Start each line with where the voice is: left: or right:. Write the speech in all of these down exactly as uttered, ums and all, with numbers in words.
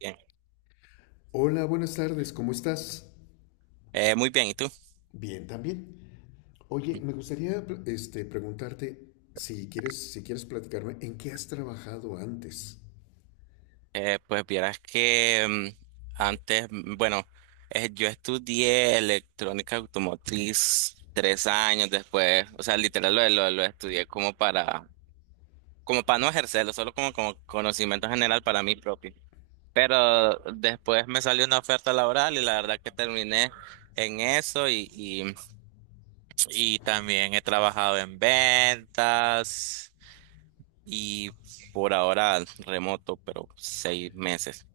right: Bien.
left: Hola, buenas tardes, ¿cómo estás?
right: Eh, muy bien, ¿y tú?
left: Bien, también. Oye, me gustaría este, preguntarte si quieres, si quieres platicarme en qué has trabajado antes.
right: Eh, pues vieras que mm, antes, mm, bueno, eh, yo estudié electrónica automotriz tres años después, o sea, literal lo, lo, lo estudié como para, como para no ejercerlo, solo como, como conocimiento general para mí propio. Pero después me salió una oferta laboral y la verdad que terminé en eso y, y, y también he trabajado en ventas y por ahora remoto, pero seis meses.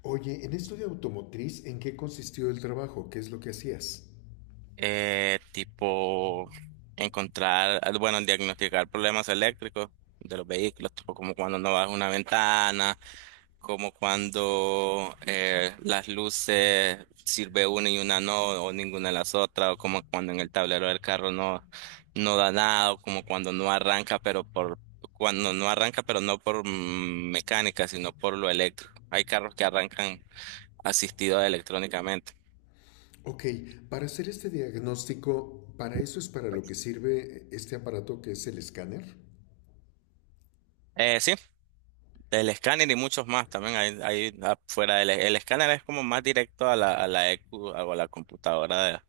left: Oye, en esto de automotriz, ¿en qué consistió el trabajo? ¿Qué es lo que hacías?
right: Eh, tipo encontrar, bueno, diagnosticar problemas eléctricos de los vehículos, tipo como cuando no baja una ventana, como cuando eh, las luces sirve una y una no, o ninguna de las otras, o como cuando en el tablero del carro no, no da nada, o como cuando no arranca, pero por, cuando no arranca, pero no por mm, mecánica, sino por lo eléctrico. Hay carros que arrancan asistidos electrónicamente.
left: Ok, para hacer este diagnóstico, ¿para eso es para lo que sirve este aparato que es el escáner?
right: Eh, sí, el escáner y muchos más también hay, hay afuera del el escáner es como más directo a la, a la E Q o a la computadora de-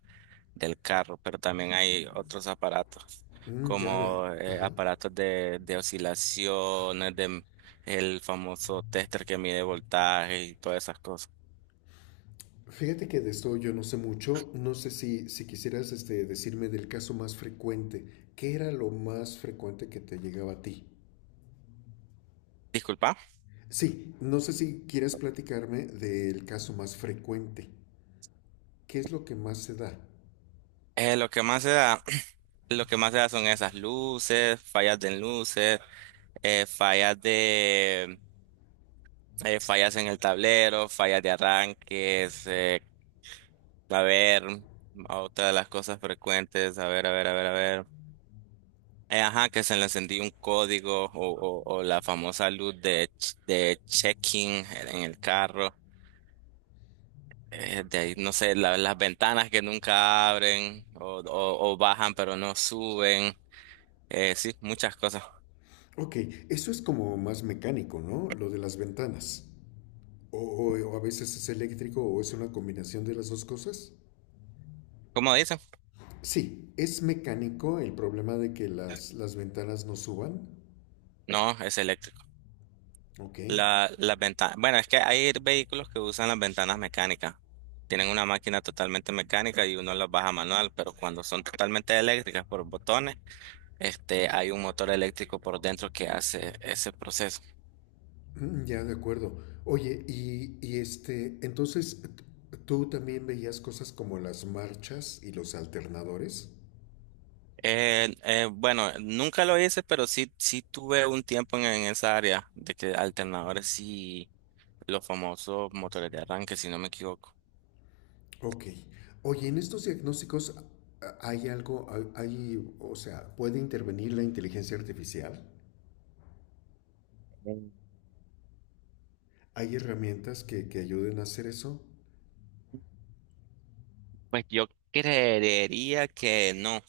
right: del carro, pero también hay otros aparatos
left: Mm, ya, ya,
right: como eh,
left: ajá.
right: aparatos de, de oscilaciones, de el famoso tester que mide voltaje y todas esas cosas.
left: Fíjate que de esto yo no sé mucho, no sé si, si quisieras este, decirme del caso más frecuente, ¿qué era lo más frecuente que te llegaba a ti?
right: Disculpa.
left: Sí, no sé si quieres platicarme del caso más frecuente, ¿qué es lo que más se da?
right: Eh, lo que más se da, lo que más se da son esas luces, fallas de luces, eh, fallas de eh, fallas en el tablero, fallas de arranques, eh, a ver, otra de las cosas frecuentes, a ver, a ver, a ver, a ver. Eh, ajá, que se le encendió un código o, o, o la famosa luz de, ch- de checking en el carro. Eh, de ahí, no sé, la- las ventanas que nunca abren o, o, o bajan pero no suben. Eh, sí, muchas cosas.
left: Ok, eso es como más mecánico, ¿no? Lo de las ventanas. O, o- o a veces es eléctrico o es una combinación de las dos cosas.
right: ¿Cómo dice?
left: Sí, es mecánico el problema de que las, las ventanas no suban.
right: No, es eléctrico.
left: Ok.
right: La, las ventanas, bueno, es que hay vehículos que usan las ventanas mecánicas. Tienen una máquina totalmente mecánica y uno las baja manual, pero cuando son totalmente eléctricas por botones, este, hay un motor eléctrico por dentro que hace ese proceso.
left: Mm, ya, de acuerdo. Oye, y, y este, entonces, t- ¿tú también veías cosas como las marchas y los alternadores?
right: Eh, eh, bueno, nunca lo hice, pero sí, sí tuve un tiempo en, en esa área de que alternadores y los famosos motores de arranque, si no me equivoco.
left: Ok. Oye, en estos diagnósticos a- hay algo, hay, hay- o sea, ¿puede intervenir la inteligencia artificial?
right: Mm.
left: ¿Hay herramientas que, que ayuden a hacer eso?
right: Pues yo creería que no,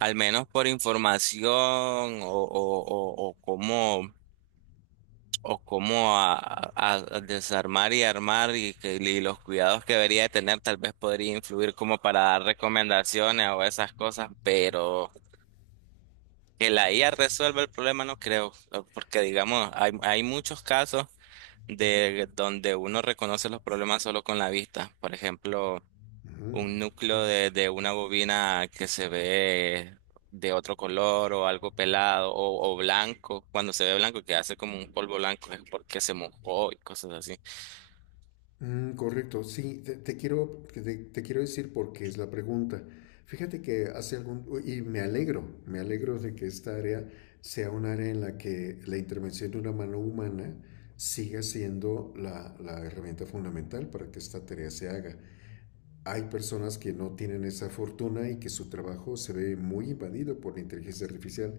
right: al menos por información o, o, o, o cómo, o cómo a, a- a desarmar y armar y, que- y los cuidados que debería de tener, tal vez podría influir como para dar recomendaciones o esas cosas, pero que la I A resuelva el problema no creo, porque digamos, hay, hay muchos casos de donde uno reconoce los problemas solo con la vista. Por ejemplo,
left: Ujú,
right: un
left: ok.
right: núcleo de, de una bobina que se ve de otro color o algo pelado o, o blanco, cuando se ve blanco que hace como un polvo blanco es porque se mojó y cosas así.
left: Mm, correcto, sí, te, te quiero, que te, te quiero decir porque es la pregunta. Fíjate que hace algún, y me alegro, me alegro de que esta área sea un área en la que la intervención de una mano humana siga siendo la, la herramienta fundamental para que esta tarea se haga. Hay personas que no tienen esa fortuna y que su trabajo se ve muy invadido por la inteligencia artificial.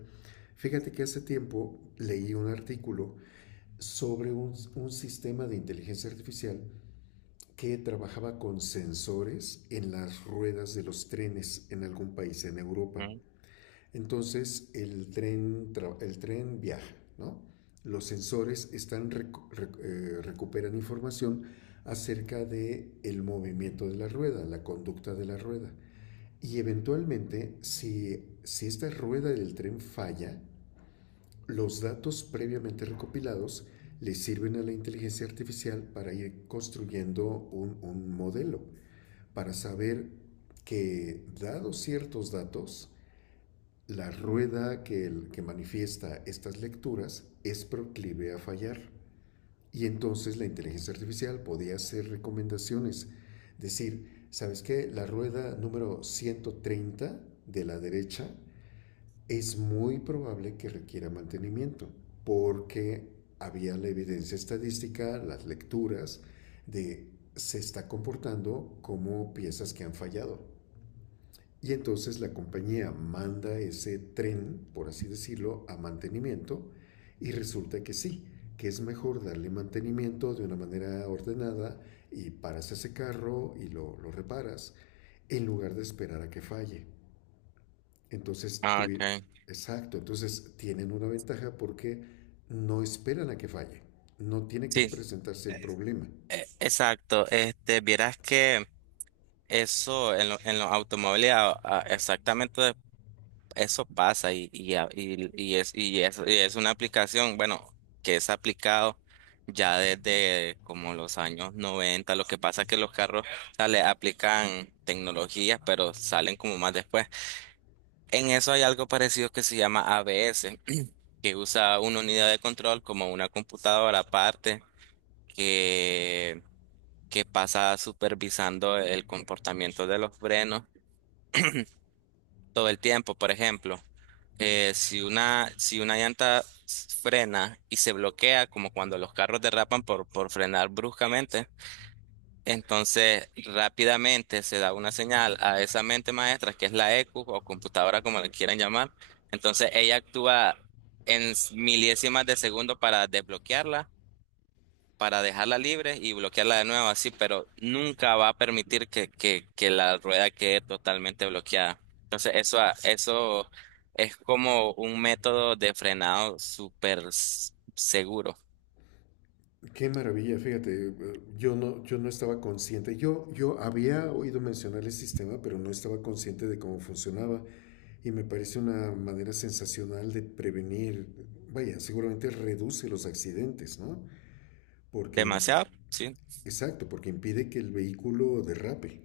left: Fíjate que hace tiempo leí un artículo sobre un, un sistema de inteligencia artificial que trabajaba con sensores en las ruedas de los trenes en algún país en Europa.
right: Ujú.
left: Entonces el tren, el tren viaja, ¿no? Los sensores están recu- rec- eh, recuperan información acerca de el movimiento de la rueda, la conducta de la rueda. Y eventualmente, si, si esta rueda del tren falla, los datos previamente recopilados le sirven a la inteligencia artificial para ir construyendo un, un modelo para saber que, dados ciertos datos, la rueda que, el, que manifiesta estas lecturas es proclive a fallar. Y entonces la inteligencia artificial podía hacer recomendaciones, decir, ¿sabes qué? La rueda número ciento treinta de la derecha es muy probable que requiera mantenimiento, porque había la evidencia estadística, las lecturas de se está comportando como piezas que han fallado. Y entonces la compañía manda ese tren, por así decirlo, a mantenimiento y resulta que sí, que es mejor darle mantenimiento de una manera ordenada y paras ese carro y lo, lo reparas en lugar de esperar a que falle. Entonces,
right: Ah,
left: tuvi-
right: okay.
left: exacto, entonces tienen una ventaja porque no esperan a que falle, no tiene que
right: Sí,
left: presentarse el problema.
right: e- exacto. Este, vieras que eso en, lo- en los automóviles a- a- exactamente eso pasa y, y, a- y- y es, y, es, y, es una aplicación, bueno, que es aplicado ya desde como los años noventa. Lo que pasa es que los carros, o sea, le aplican tecnologías, pero salen como más después. En eso hay algo parecido que se llama A B S, que usa una unidad de control como una computadora aparte que, que pasa supervisando el comportamiento de los frenos todo el tiempo, por ejemplo. Eh, si una, si una llanta s- frena y se bloquea, como cuando los carros derrapan por, por frenar bruscamente, entonces rápidamente se da una señal a esa mente maestra, que es la E Q o computadora, como le quieran llamar. Entonces ella actúa en s- milésimas de segundo para desbloquearla para dejarla libre y bloquearla de nuevo así, pero nunca va a permitir que, que, que la rueda quede totalmente bloqueada. Entonces, eso, a- eso es como un método de frenado súper s- seguro.
left: Qué maravilla, fíjate, eh, yo no, yo no estaba consciente, yo, yo había oído mencionar el sistema, pero no estaba consciente de cómo funcionaba y me parece una manera sensacional de prevenir, vaya, seguramente reduce los accidentes, ¿no? Porque, impi-
right: Demasiado, sí,
left: exacto, porque impide que el vehículo derrape.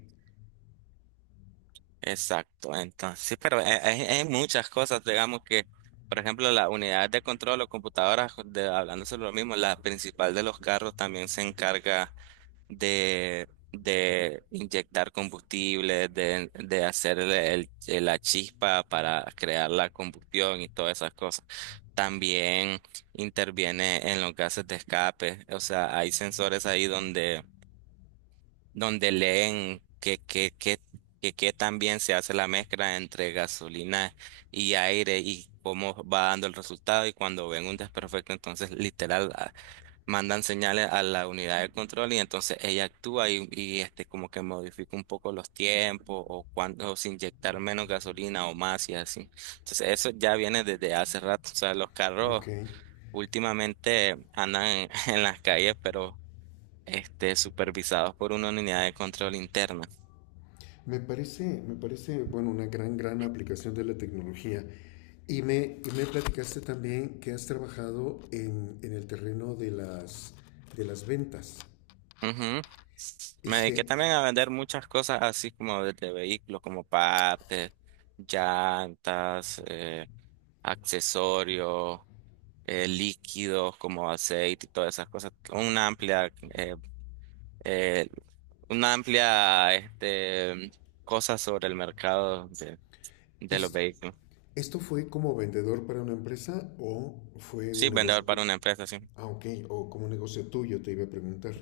right: exacto. Entonces, sí, pero hay, hay- hay muchas cosas, digamos que, por ejemplo, la unidad de control o computadoras, de, hablando sobre lo mismo, la principal de los carros también se encarga de, de inyectar combustible, de, de hacer el- el- la chispa para crear la combustión y todas esas cosas. También interviene en los gases de escape. O sea, hay sensores ahí donde, donde leen que, que, que, que, qué tan bien se hace la mezcla entre gasolina y aire y cómo va dando el resultado y cuando ven un desperfecto, entonces literal mandan señales a la unidad de control y entonces ella actúa y, y, este como que modifica un poco los tiempos o cuándo se inyectar menos gasolina o más y así. Entonces eso ya viene desde hace rato. O sea, los
left: Ok,
right: carros últimamente andan en, en las calles, pero este supervisados por una unidad de control interna.
left: me parece, me parece, bueno, una gran, gran aplicación de la tecnología. Y me, y me platicaste también que has trabajado en, en el terreno de las, de las ventas.
right: Ujú. Me
left: Este,
right: dediqué también a vender muchas cosas así como de de vehículos, como partes, llantas, eh, accesorios, eh, líquidos como aceite y todas esas cosas. Una amplia, eh, eh, una amplia, este, cosa sobre el mercado de, de los
left: esto,
right: vehículos.
left: ¿Esto fue como vendedor para una empresa o fue
right: Sí,
left: un negocio?
right: vendedor para una empresa, sí.
left: Ah, ok, o como un negocio tuyo, te iba a preguntar.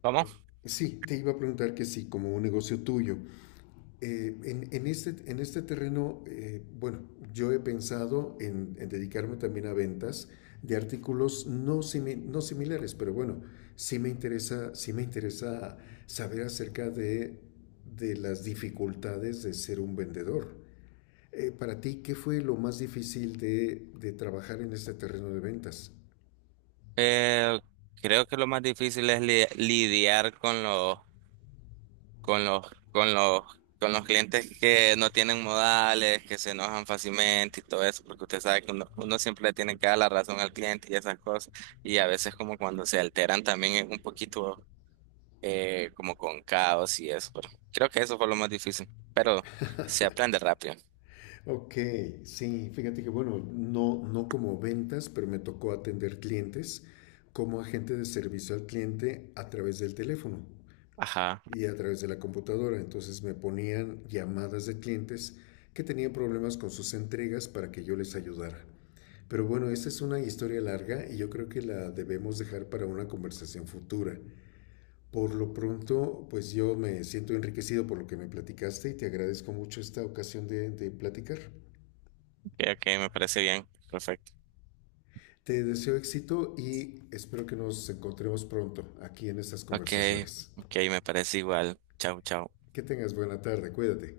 right: ¿Cómo?
left: Sí, te iba a preguntar que sí, como un negocio tuyo, Eh, en, en, este, en este terreno, eh, bueno, yo he pensado en, en, dedicarme también a ventas de artículos no, simi no similares, pero bueno, sí me interesa, sí me interesa saber acerca de, de las dificultades de ser un vendedor. Eh, para ti, ¿qué fue lo más difícil de, de trabajar en este terreno de ventas?
right: Eh, Creo que lo más difícil es li- lidiar con los con los, con los, con los clientes que no tienen modales, que se enojan fácilmente y todo eso, porque usted sabe que uno, uno siempre le tiene que dar la razón al cliente y esas cosas, y a veces como cuando se alteran también es un poquito eh, como con caos y eso, pero creo que eso fue lo más difícil, pero se aprende rápido.
left: Ok, sí, fíjate que bueno, no, no como ventas, pero me tocó atender clientes como agente de servicio al cliente a través del teléfono
right: Ajá,
left: y a través de la computadora. Entonces me ponían llamadas de clientes que tenían problemas con sus entregas para que yo les ayudara. Pero bueno, esta es una historia larga y yo creo que la debemos dejar para una conversación futura. Por lo pronto, pues yo me siento enriquecido por lo que me platicaste y te agradezco mucho esta ocasión de, de platicar.
right: ok, ok, me parece bien, perfecto.
left: Te deseo éxito y espero que nos encontremos pronto aquí en estas
right: Ok,
left: conversaciones.
right: ok, me parece igual. Chao, chao.
left: Que tengas buena tarde, cuídate.